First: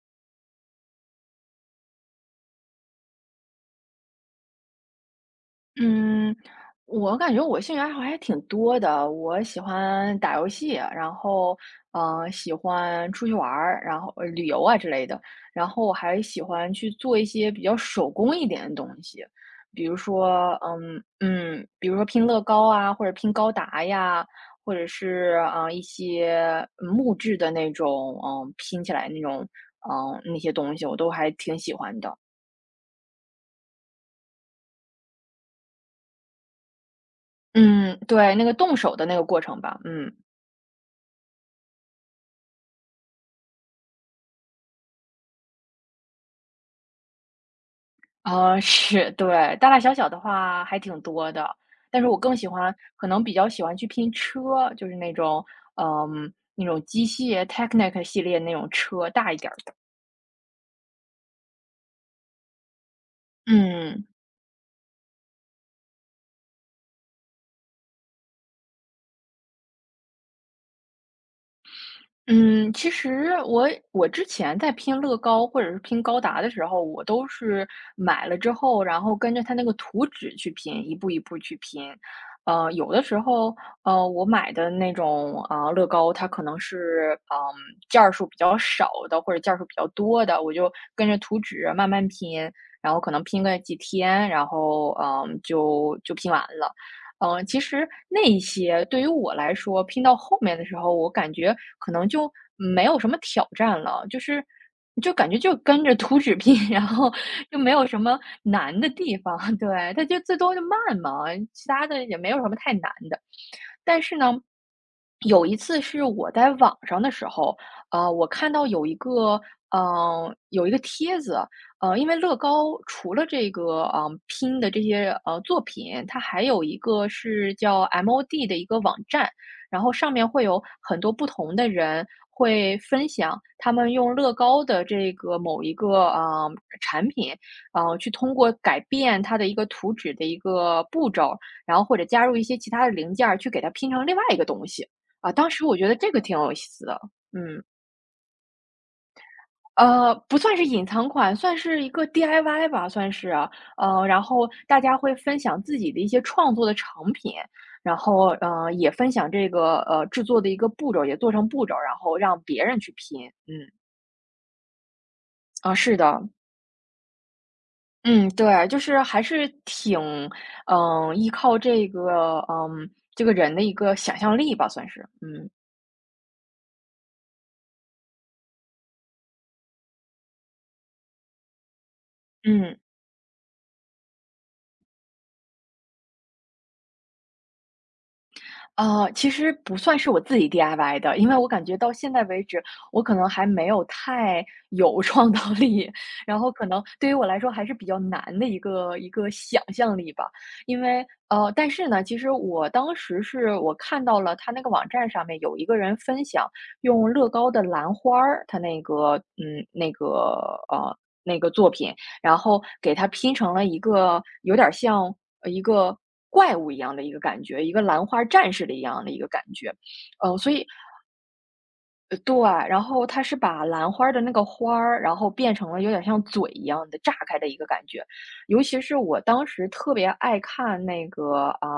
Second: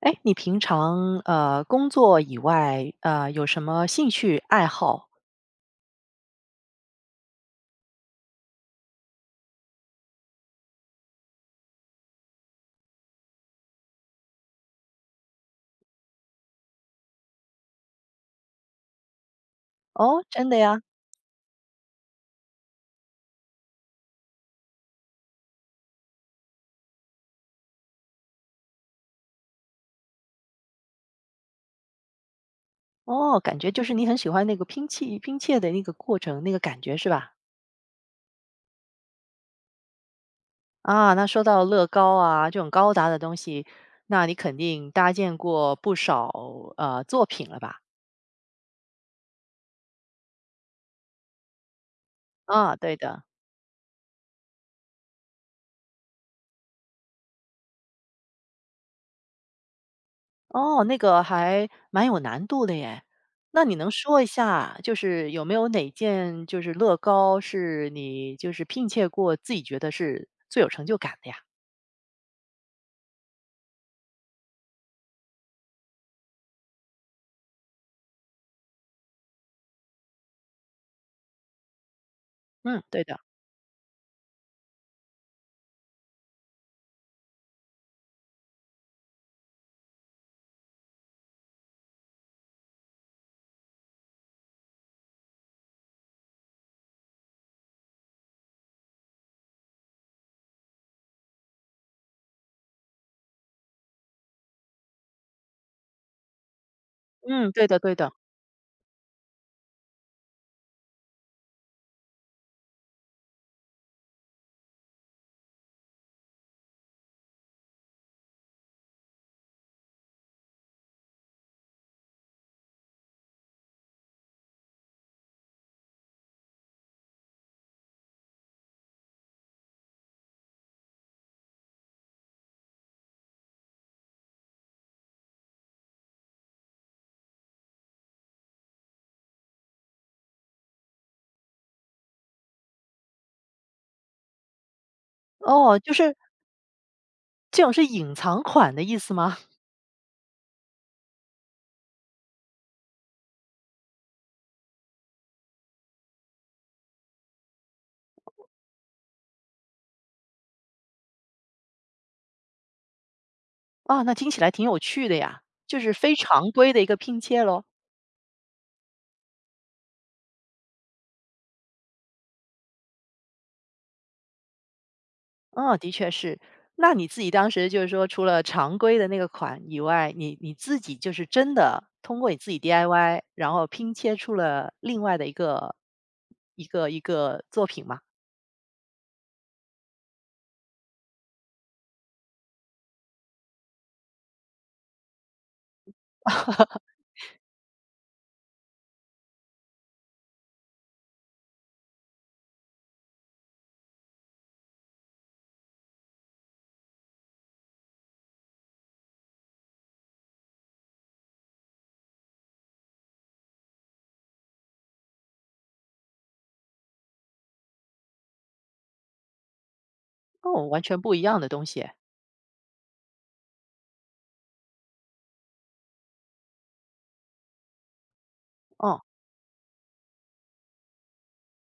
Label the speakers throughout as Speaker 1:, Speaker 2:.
Speaker 1: 哎，你平常工作以外，有什么兴趣爱好？
Speaker 2: 嗯，我感觉我兴趣爱好还挺多的，我喜欢打游戏，然后喜欢出去玩儿，然后旅游啊之类的，然后我还喜欢去做一些比较手工一点的东西，比如
Speaker 1: 哦，真
Speaker 2: 说
Speaker 1: 的呀？
Speaker 2: 比如说拼乐高啊，或者拼高达呀，或者是啊、一些木质的那种嗯、拼起来那种嗯、那些东西，我都还挺喜欢的。
Speaker 1: 哦，感觉就是你很喜欢那个拼砌的那个过程，那个感觉是吧？
Speaker 2: 嗯，对，那个动手的那个过程吧，嗯。
Speaker 1: 啊，那说到乐高啊这种高达的东西，那你肯定搭建过不少作品了吧？
Speaker 2: 啊，是，对，大大小小的话还挺多的，但是我更喜欢
Speaker 1: 啊，对
Speaker 2: 可
Speaker 1: 的。
Speaker 2: 能比较喜欢去拼车，就是那种，嗯，那种机械 Technic 系列那种车，大一点儿的。
Speaker 1: 哦，那个还蛮有难度的耶。那你能
Speaker 2: 嗯。
Speaker 1: 说一下，就是有没有哪件就是乐高是你就是拼切过，自己觉得是最有成就感的呀？
Speaker 2: 嗯，其实我之前在拼乐高或者是拼高达的时候，我都是买了之后，然后跟着它那个图纸去拼，一步一步去拼。
Speaker 1: 嗯，
Speaker 2: 有的
Speaker 1: 对的。
Speaker 2: 时候，我买的那种啊、乐高，它可能是件儿数比较少的，或者件儿数比较多的，我就跟着图纸慢慢拼，然后可能拼个几天，然后就拼完了。嗯，其实那一些对于我来说，拼到后面的时候，我感觉可能就没有什么挑战了，就感觉就跟着图纸拼，然后
Speaker 1: 嗯，
Speaker 2: 就
Speaker 1: 对
Speaker 2: 没
Speaker 1: 的，
Speaker 2: 有
Speaker 1: 对
Speaker 2: 什
Speaker 1: 的。
Speaker 2: 么难的地方，对，它就最多就慢嘛，其他的也没有什么太难的。但是呢，有一次是我在网上的时候，我看到有一个，嗯、有一个帖子，因为乐高除了这个啊，拼的这些，作品，它还有一个是叫 MOD 的一个网站，然后上面会有很多不同的人会分享他们用乐高的这个某一个啊，产品，去通过改变它的一个图纸的一个步骤，然后或者加入一些其他的零件儿去给它拼成另外一个东西。啊，当时我
Speaker 1: 哦，
Speaker 2: 觉
Speaker 1: 就
Speaker 2: 得这
Speaker 1: 是
Speaker 2: 个挺有意思的，
Speaker 1: 这
Speaker 2: 嗯。
Speaker 1: 种是隐藏款的意思吗？
Speaker 2: 呃，不算是隐藏款，算是一个 DIY 吧，算是啊。然后大家会分享自己的一些创作的成品，然后，也分享这个，制作的一个步骤，也做成步骤，然后让别人去拼。嗯，
Speaker 1: 啊，那听起来挺有趣的呀，
Speaker 2: 啊，
Speaker 1: 就是
Speaker 2: 是
Speaker 1: 非
Speaker 2: 的，
Speaker 1: 常规的一个拼切喽。
Speaker 2: 嗯，对，就是还是挺，嗯，依靠这个，嗯，这个人的一个想象力吧，算是，嗯，
Speaker 1: 哦，的确是。那你自己当时就是说，除了常规的那个款以外，你自己就是真的通过你自己
Speaker 2: 嗯。
Speaker 1: DIY，然后拼切出了另外的一个一个作品嘛？
Speaker 2: 呃，其实不算是我自己 DIY 的，因为我感觉到现在为止，我可能还没有太有创造力，然后可能对于我来说还是比较难的一个想象力吧。因为但是呢，其实我当时是我看到了他那个网站上面有一个人分享用乐高的兰花儿，他那个那个呃那个作品，然后给它拼成了一个有点像一个怪物一样的一个感觉，一个兰花战士的一样的一个感觉。呃，所
Speaker 1: 哦，
Speaker 2: 以
Speaker 1: 完全不一样的东西。
Speaker 2: 呃对，然后它是把兰花儿的那个花儿，然后变成了有点像嘴一样的炸开的一个感觉。尤其是
Speaker 1: 哦，
Speaker 2: 我当时特别爱看那个啊，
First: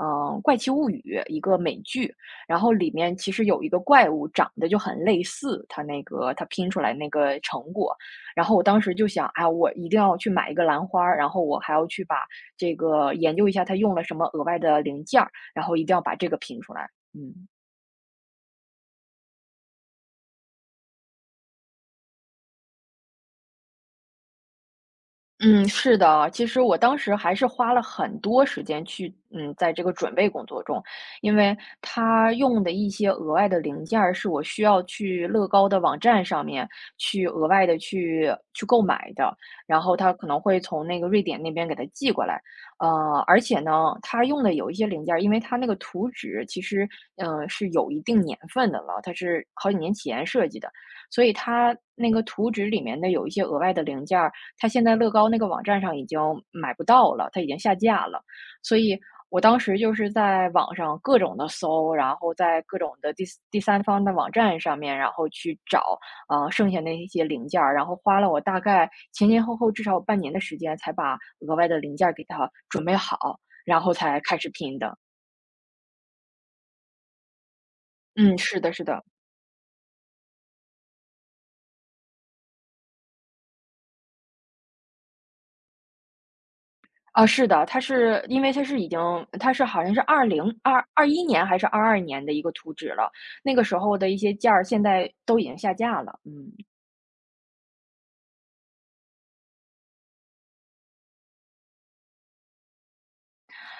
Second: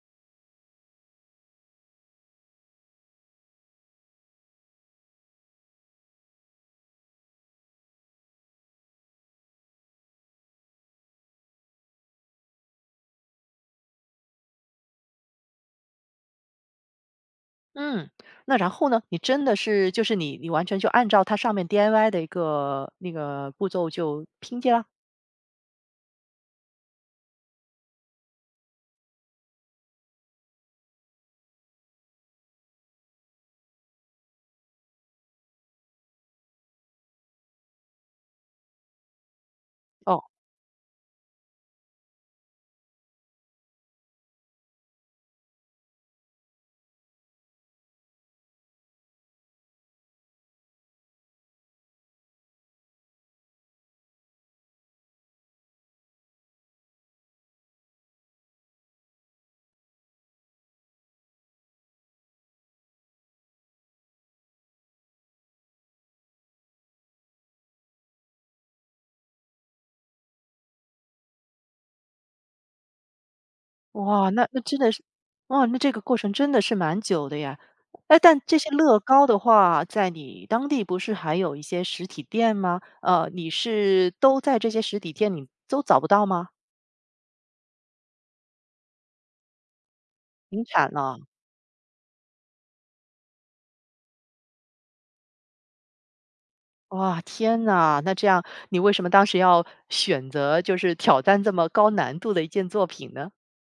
Speaker 2: 嗯，《怪奇物语》一个美剧，然后里面其实有一个怪物长得就很类似它那个它拼出来那个成果，然后我当时就想，哎呀我一定要去买一个兰花儿，然后我还要去把这个研究一下它用了什么额外的零件儿，然后一定要把这个拼出来。嗯。
Speaker 1: 嗯，那然后呢？你真的是就是你完全就按照它上面 DIY 的一个那个步骤就拼接啦？
Speaker 2: 嗯，是的，其实我当时还是花了很多时间去，嗯，在这个准备工作中，因为他用的一些额外的零件儿是我需要去乐高的网站上面去额外的去购买的，然后他
Speaker 1: 哦。
Speaker 2: 可能会从那个瑞典那边给他寄过来，而且呢，他用的有一些零件儿，因为他那个图纸其实，嗯、是有一定年份的了，它是好几年前设计的，所以它那个图纸里面的有一些额外的零件。儿。它现在乐高那个网站上已经买不到了，它已经下架了。所以我当时就是在网上各种的搜，然后在各种的第三方的网站上面，然后去找，剩下那些零件儿，然后花了我大概前前后后至少有半年的时间，才把额外的零件儿给它准备好，然后才
Speaker 1: 哇，
Speaker 2: 开
Speaker 1: 那
Speaker 2: 始
Speaker 1: 那真
Speaker 2: 拼
Speaker 1: 的
Speaker 2: 的。
Speaker 1: 是。哇，那这个过程真的是蛮久的呀。哎，
Speaker 2: 嗯，
Speaker 1: 但这
Speaker 2: 是
Speaker 1: 些
Speaker 2: 的是
Speaker 1: 乐
Speaker 2: 的。
Speaker 1: 高的话，在你当地不是还有一些实体店吗？呃，你是都在这些实体店你都找不到吗？
Speaker 2: 啊，是的，它是因为它是已经它是好像是二零
Speaker 1: 停
Speaker 2: 二
Speaker 1: 产
Speaker 2: 二
Speaker 1: 了。
Speaker 2: 一年还是22年的一个图纸了，那个时候的一些件儿现在都已经下架了，嗯。
Speaker 1: 哇，天呐，那这样你为什么当时要选择就是挑战这么高难度的一件作品呢？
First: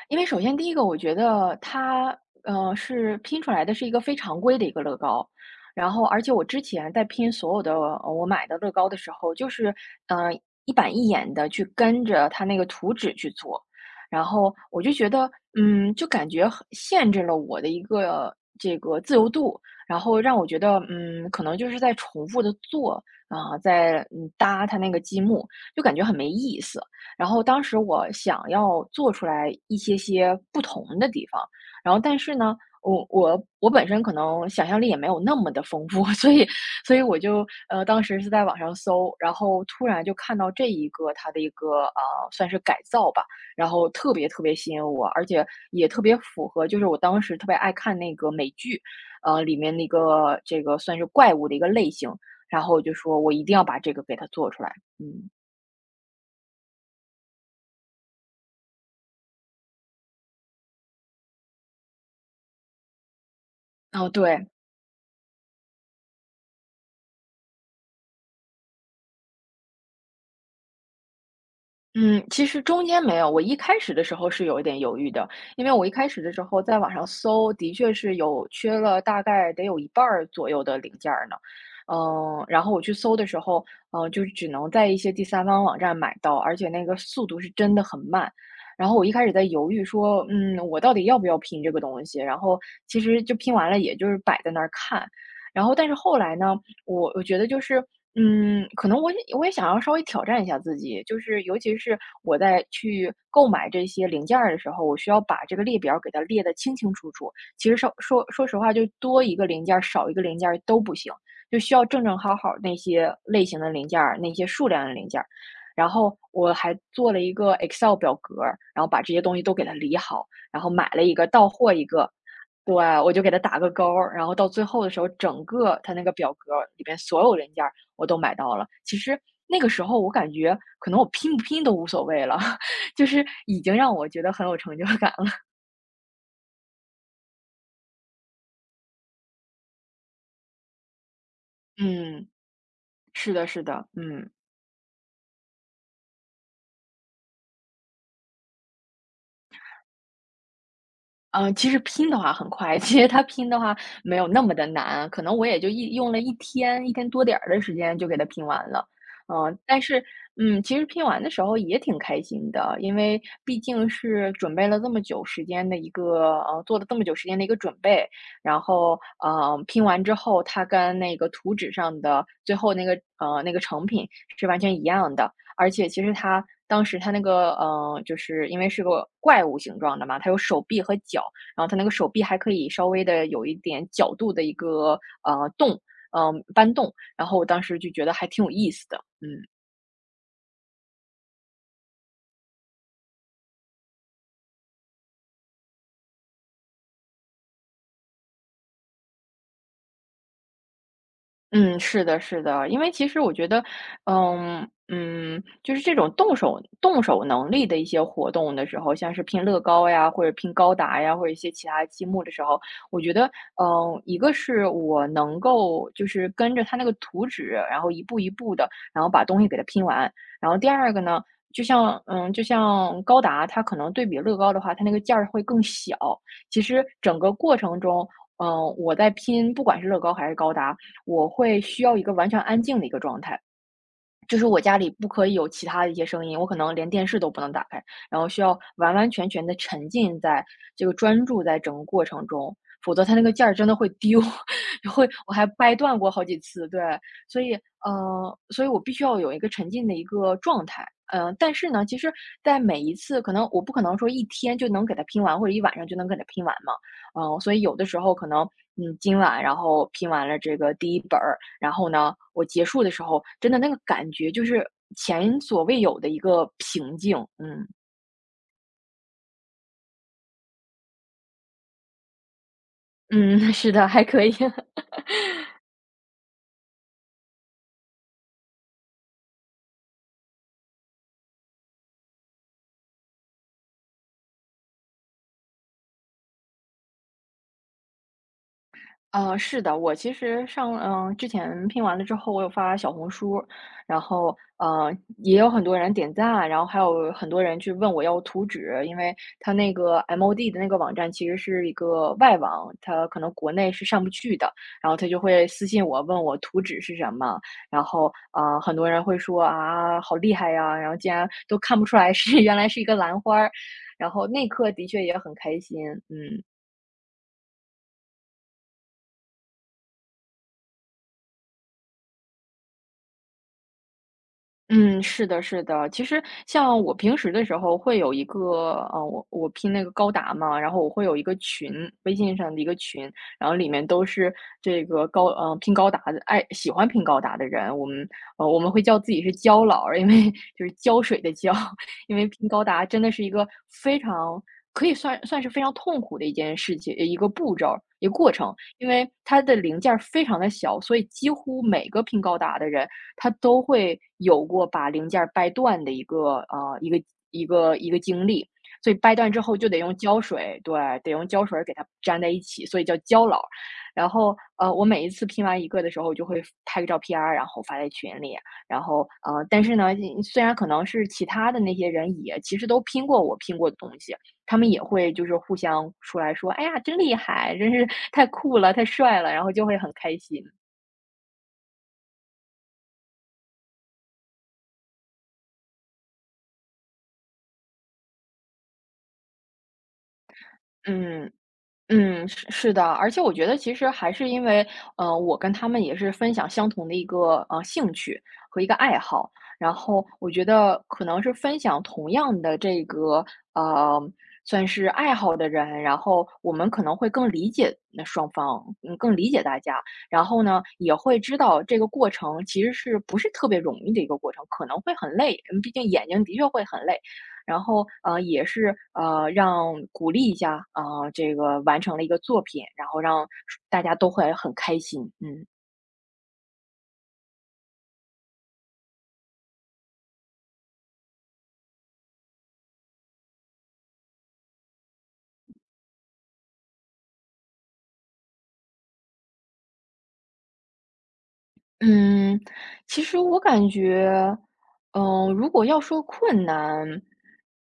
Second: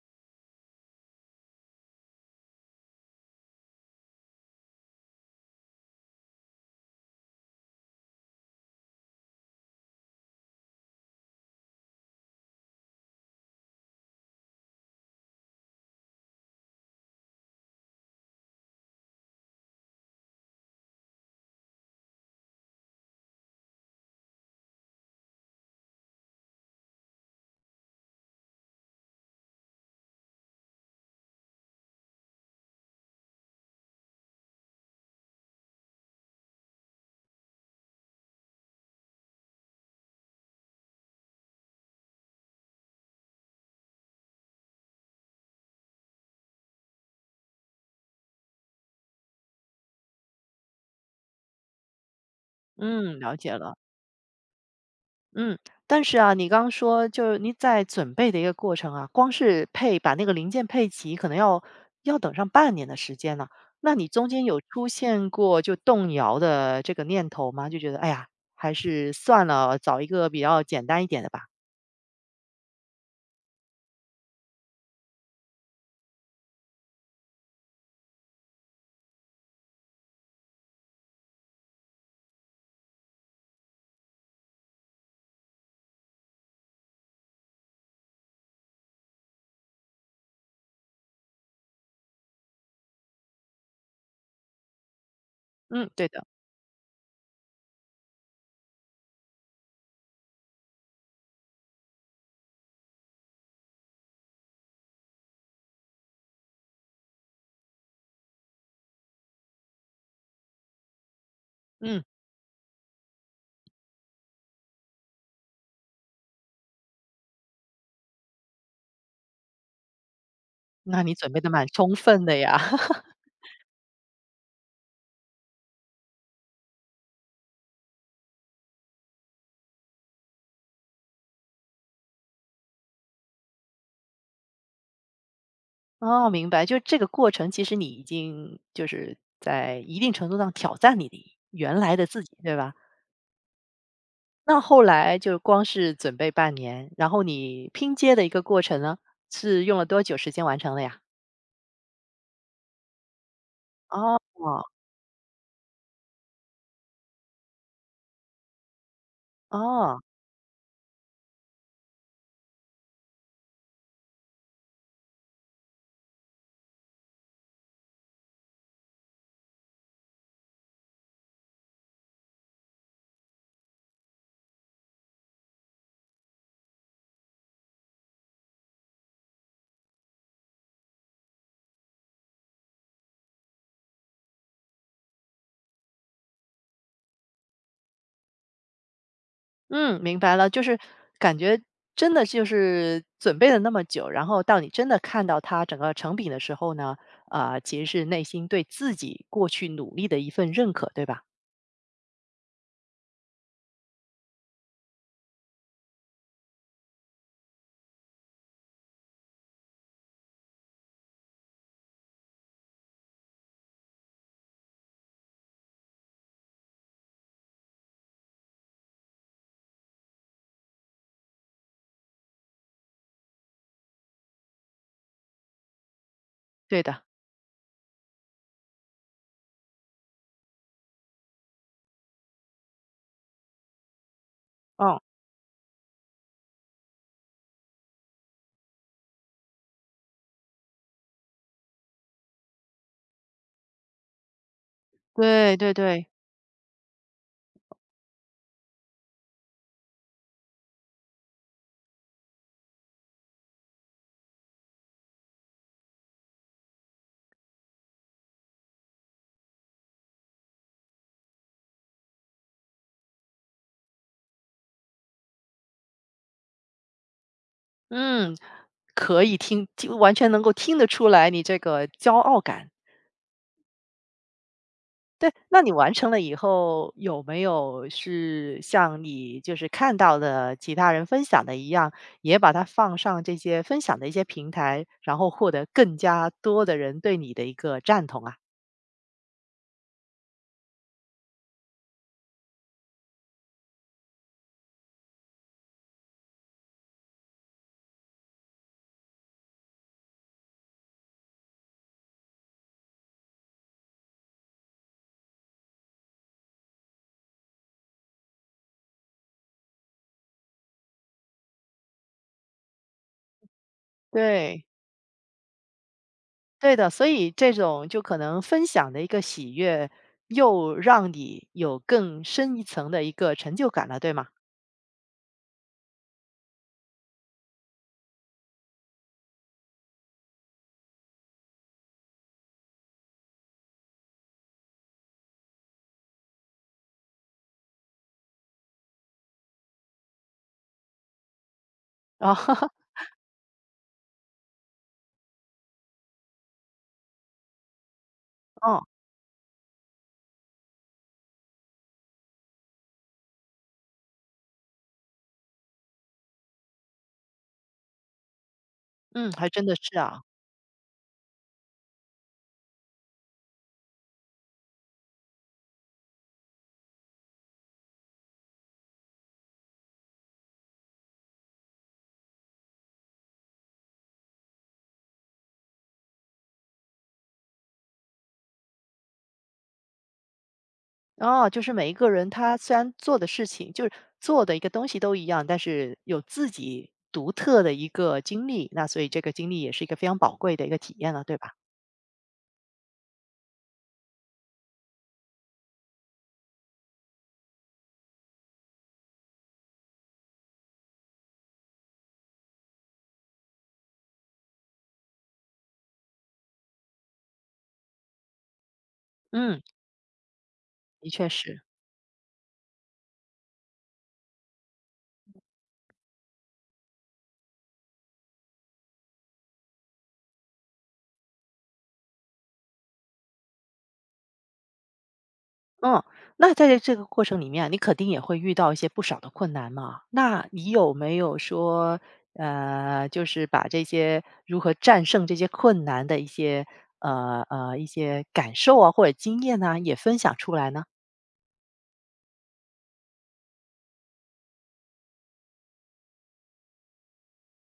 Speaker 2: 因为首先第一个，我觉得它，是拼出来的是一个非常规的一个乐高。然后，而且我之前在拼所有的我买的乐高的时候，就是，呃，一板一眼的去跟着它那个图纸去做。然后我就觉得，嗯，就感觉很限制了我的一个这个自由度，然后让我觉得，嗯，可能就是在重复的做啊，在搭它那个积木，就感觉很没意思。然后当时我想要做出来一些些不同的地方，然后但是呢，我本身可能想象力也没有那么的丰富，所以我就当时是在网上搜，然后突然就看到这一个它的一个算是改造吧，然后特别特别吸引我，而且也特别符合，就是我当时特别爱看那个美剧，里面那个这个算是怪物的一个类型，然后我就
Speaker 1: 嗯，
Speaker 2: 说我
Speaker 1: 了
Speaker 2: 一
Speaker 1: 解
Speaker 2: 定要
Speaker 1: 了。
Speaker 2: 把这个给它做出来，嗯，
Speaker 1: 嗯，但是啊，你刚刚说就是你在准备的一个过程啊，光是配把那个零件配齐，可能要等上半年的时间呢、那你
Speaker 2: 哦
Speaker 1: 中间
Speaker 2: 对，
Speaker 1: 有出现过就动摇的这个念头吗？就觉得哎呀，还是算了，找一个比较简单一点的吧。
Speaker 2: 嗯，其实中间没有，我一开始的时候是有一点犹豫的，因为我一开始的时候在网上搜，的确是有缺了大概得有一半儿左右的零件儿呢，嗯，然后我去搜的时候，嗯，就是只能在一些第三方网站买到，而且那个速度是真的很慢。然后我一开始在犹豫说，嗯，我到底要不要拼这个东西？然后其实就拼完了，也就是摆在那儿看。然后但
Speaker 1: 嗯，
Speaker 2: 是
Speaker 1: 对
Speaker 2: 后
Speaker 1: 的。
Speaker 2: 来呢，我觉得就是嗯，可能我也想要稍微挑战一下自己，就是尤其是我在去购买这些零件儿的时候，我需要把这个列表儿给它列得清清楚楚。其实说实话，就多一个零件儿，少一个零件儿都不行，就需要
Speaker 1: 嗯，
Speaker 2: 正正好好那些类型的零件儿，那些数量的零件儿。然后我还做了一个 Excel 表格儿，然后把这些东西都给它理好，然后买
Speaker 1: 那
Speaker 2: 了一
Speaker 1: 你
Speaker 2: 个
Speaker 1: 准备
Speaker 2: 到
Speaker 1: 的蛮
Speaker 2: 货一
Speaker 1: 充
Speaker 2: 个，
Speaker 1: 分的呀。
Speaker 2: 对，我就给它打个勾儿，然后到最后的时候，整个它那个表格里边所有零件。我都买到了。其实那个时候我感觉可能我拼不拼都无所谓了，就是已经让我觉得很有成就感了。
Speaker 1: 哦，明白，就这个过程，其实你已经就是在一定程度上挑战你的原来的自
Speaker 2: 嗯，
Speaker 1: 己，对吧？
Speaker 2: 是的，是的，嗯。
Speaker 1: 那后来就光是准备半年，然后你拼接的一个过程呢，是用了多久时间完成的呀？
Speaker 2: 嗯，其实拼的话很快，其实它拼的话没
Speaker 1: 哦。
Speaker 2: 有那么的难，可能我也就用了一天，一天多点儿的时间就给它拼完了。嗯，但
Speaker 1: 哦，
Speaker 2: 是，嗯，其实拼完的时候也挺开心的，因为毕竟是准备了这么久时间的一个，做了这么久时间的一个准备，然后，拼完之后，它跟那个图纸上的最后那个，那个成品是完全一样的。而且其实它当时它那个就是因为是个怪物形状的嘛，它有手臂和脚，然后它那个手臂还可以稍微的有一点角度的一个，动，搬动，然后我当时就觉得还挺有意思的，嗯。
Speaker 1: 嗯，明白了，就是感觉真的就是准备了那么久，然后到你真的看到它整个成品的时候呢，啊，其实是内心对自己过去努力的一份认可，对吧？
Speaker 2: 嗯，是的，是的，因为其实我觉得，嗯嗯，就是这种动手能力的一些活动的时候，像是拼乐高呀，或者拼高达呀，或者一些其他积木的时候，我觉得，嗯，一个是我能够就是跟着它那个图纸，然后一步一步的，然后把东西给它拼完，然后第二个呢，就像嗯，就像高达，它可能对比乐高的话，它那个件儿会更小，其
Speaker 1: 对
Speaker 2: 实
Speaker 1: 的。
Speaker 2: 整个过程中。嗯，我在拼，不管是乐高还是高达，我会需要一个完全安静的一个状态，就是我家里
Speaker 1: 哦，
Speaker 2: 不可以有其他的一些声音，我可能连电视都不能打开，然后需要完完全全的沉浸在这个专注在整个过程中，否则它那个件儿真的会丢，会我还
Speaker 1: 对
Speaker 2: 掰
Speaker 1: 对
Speaker 2: 断
Speaker 1: 对。
Speaker 2: 过好几次，对，所以所以我必须要有一个沉浸的一个状态。但是呢，其实，在每一次，可能我不可能说一天就能给它拼完，或者一晚上就能给它拼完嘛。嗯，所以有的时候可能，嗯，今晚然后拼完了这个第一本儿，然后呢，我结束的时候，真的那个感觉就是前所未有的一个平静，嗯。
Speaker 1: 嗯，可以听，听完全能够听得出来你这个骄傲感。
Speaker 2: 嗯，是的，还可以。
Speaker 1: 对，那你完成了以后，有没有是像你就是看到的其他人分享的一样，也把它放上这些分享的一些平台，然后获得更加多的人对你的一个赞同啊？
Speaker 2: 是的，我其实上之前拼完了之后，我有发小红书，然后也有很多人点赞啊，然后还有很多人去问我要图纸，因为它那个 MOD 的那个网站其实是一个外网，它可能国内是上不去的，然后他就会私信我问我图纸是什么，然后很多人会说啊，好厉害呀，然后竟然都看不出来是 原来是一个兰花儿，然后那一
Speaker 1: 对。
Speaker 2: 刻的确也很开心，嗯。
Speaker 1: 对的，所以这种就可能分享的一个喜悦，又让你有更深一层的一个成就感了，对吗？
Speaker 2: 嗯，是的，是的。其实像我平时的时候会有一个，我拼那个高达嘛，然后我会有一个群，微信上的一个群，然后里面都是这个高，拼高达的，喜欢拼高达的人。我们，我们会叫自己是胶佬儿，因为就是胶水的胶，因 为拼高
Speaker 1: 哦。
Speaker 2: 达真的是一个非常可以算是非常痛苦的一件事情，一个步骤，一个过程，
Speaker 1: 哦，
Speaker 2: 因为它的零件儿非常的小，所以几乎每个拼高达的人。他都会有过把零件儿掰断的一个一个一个经历。所以掰
Speaker 1: 嗯，
Speaker 2: 断之
Speaker 1: 还
Speaker 2: 后
Speaker 1: 真
Speaker 2: 就
Speaker 1: 的
Speaker 2: 得用
Speaker 1: 是
Speaker 2: 胶
Speaker 1: 啊。
Speaker 2: 水对，得用胶水给它粘在一起，所以叫胶牢。然后，我每一次拼完一个的时候，我就会拍个照片儿，然后发在群里。然后，但是呢，虽然可能是其他的那些人也其实都拼过我拼过的东西，他们也会就是互相出来说：“哎呀，真厉害，真是太酷了，太帅了。”然后就会很开心。
Speaker 1: 哦，就是每一个人他虽然做的事情，就是做的一个东西都一样，但是有自己独特的一个经历，那所以这个经历也是一个非常宝贵的一个体验了，
Speaker 2: 嗯。
Speaker 1: 对吧？
Speaker 2: 嗯，是是的，而且我觉得其实还是因为，我跟他们也是分享相同的一个兴趣和一个爱好，然后我觉得可能是分享同样的这个呃算是爱好的人，然后我们可能会更理解那双方，嗯，更理解大
Speaker 1: 嗯，
Speaker 2: 家，然后呢也
Speaker 1: 的
Speaker 2: 会
Speaker 1: 确
Speaker 2: 知
Speaker 1: 是。
Speaker 2: 道这个过程其实是不是特别容易的一个过程，可能会很累，嗯，毕竟眼睛的确会很累。然后也是让鼓励一下啊、这个完成了一个作品，然后让大家都会很开心，嗯。
Speaker 1: 嗯，那在这个过程里面，你肯定也会遇到一些不少的困难嘛。那你有没有说，就是把这些如何战胜这些困难的一些一些感受啊，或者经验啊，也分享出来呢？
Speaker 2: 嗯，其实我感觉，如果要说困难，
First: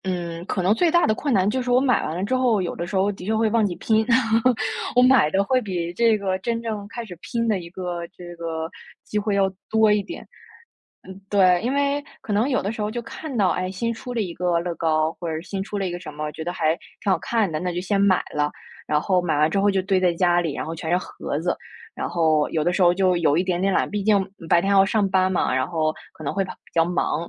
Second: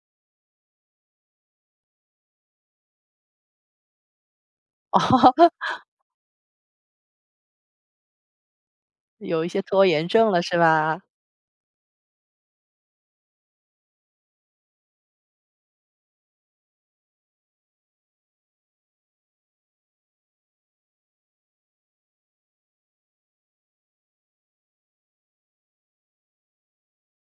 Speaker 2: 嗯，可能最大的困难就是我买完了之后，有的时候的确会忘记拼，我买的
Speaker 1: 哦，
Speaker 2: 会比这个真正开始拼的一个这个机会
Speaker 1: 有一
Speaker 2: 要
Speaker 1: 些拖
Speaker 2: 多一
Speaker 1: 延
Speaker 2: 点。
Speaker 1: 症了是吧？
Speaker 2: 对，因为可能有的时候就看到，哎，新出了一个乐高，或者是新出了一个什么，觉得还挺好看的，那就先买了。然后买完之后就堆在家里，然后全是盒子。然后有的时候就有一点点懒，毕竟白天要上班嘛，然后可能会比较忙，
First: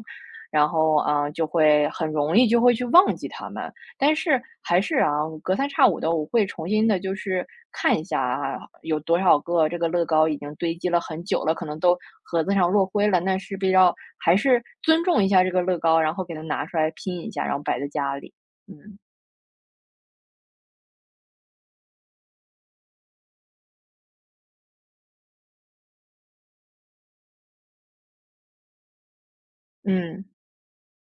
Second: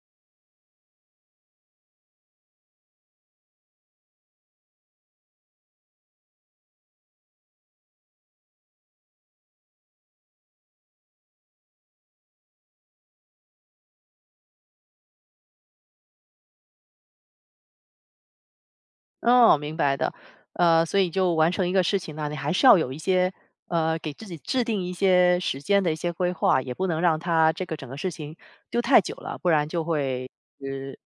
Speaker 2: 然后就会很容易就会去忘记它们。但是还是啊，隔三差五的我会重新的，就是看一下啊，有多少个这个乐高已经堆积了很久了，可能都盒子上落灰了。那势必要还是尊重一下这个乐高，然后给它拿出来拼一下，然后摆在家里。嗯
Speaker 1: 哦，明白的。呃，所以就完成一个事情呢，你还是要有一些呃，给自己制定一些时间的一些规划，也不能让它这个整个事情丢太久了，不然就
Speaker 2: 嗯
Speaker 1: 会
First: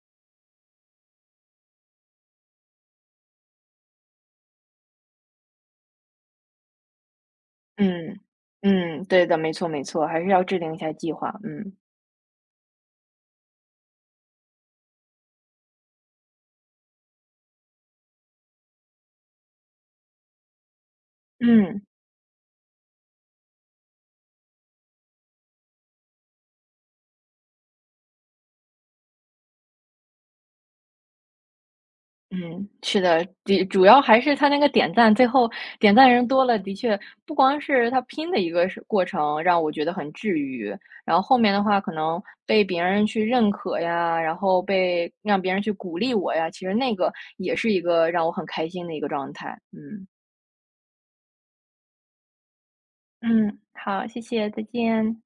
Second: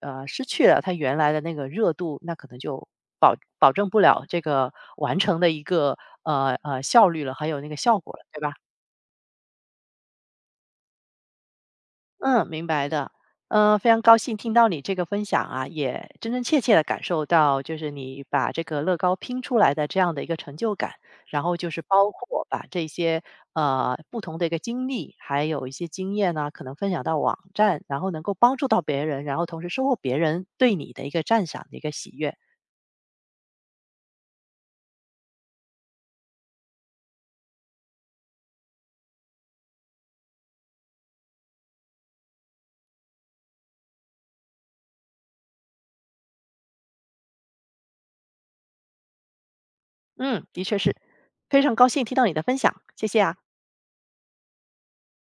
Speaker 1: 失去了它原来的那个热度，那可能就保证不了这个完成的一个效率了，还有那个效果了，
Speaker 2: 嗯
Speaker 1: 对吧？
Speaker 2: 嗯，对的，没错没错，还是要制定一下计划。嗯
Speaker 1: 嗯，明白的。嗯，非常高兴听到你这个分享啊，也真真切切的感受到，就是你把这个乐高拼出来的这样的一个成就感，然后就是
Speaker 2: 嗯。
Speaker 1: 包括把这些不同的一个经历，还有一些经验呢，可能分享到网站，然后能够帮助到别人，然后同时收获别人对你的一个赞赏的一个喜悦。
Speaker 2: 嗯，是的，的主要还是他那个点赞，最后点赞人多了，的确不光是他拼的一个是过程，让我觉得很治愈。然后后面的话，可能被别人去认可呀，然后被让别人去鼓励我呀，其实那个也是一个让我很开心的一个状态。嗯
Speaker 1: 嗯，的确是非常高兴听到你的分享，谢谢啊。
Speaker 2: 嗯，好，谢谢，再见。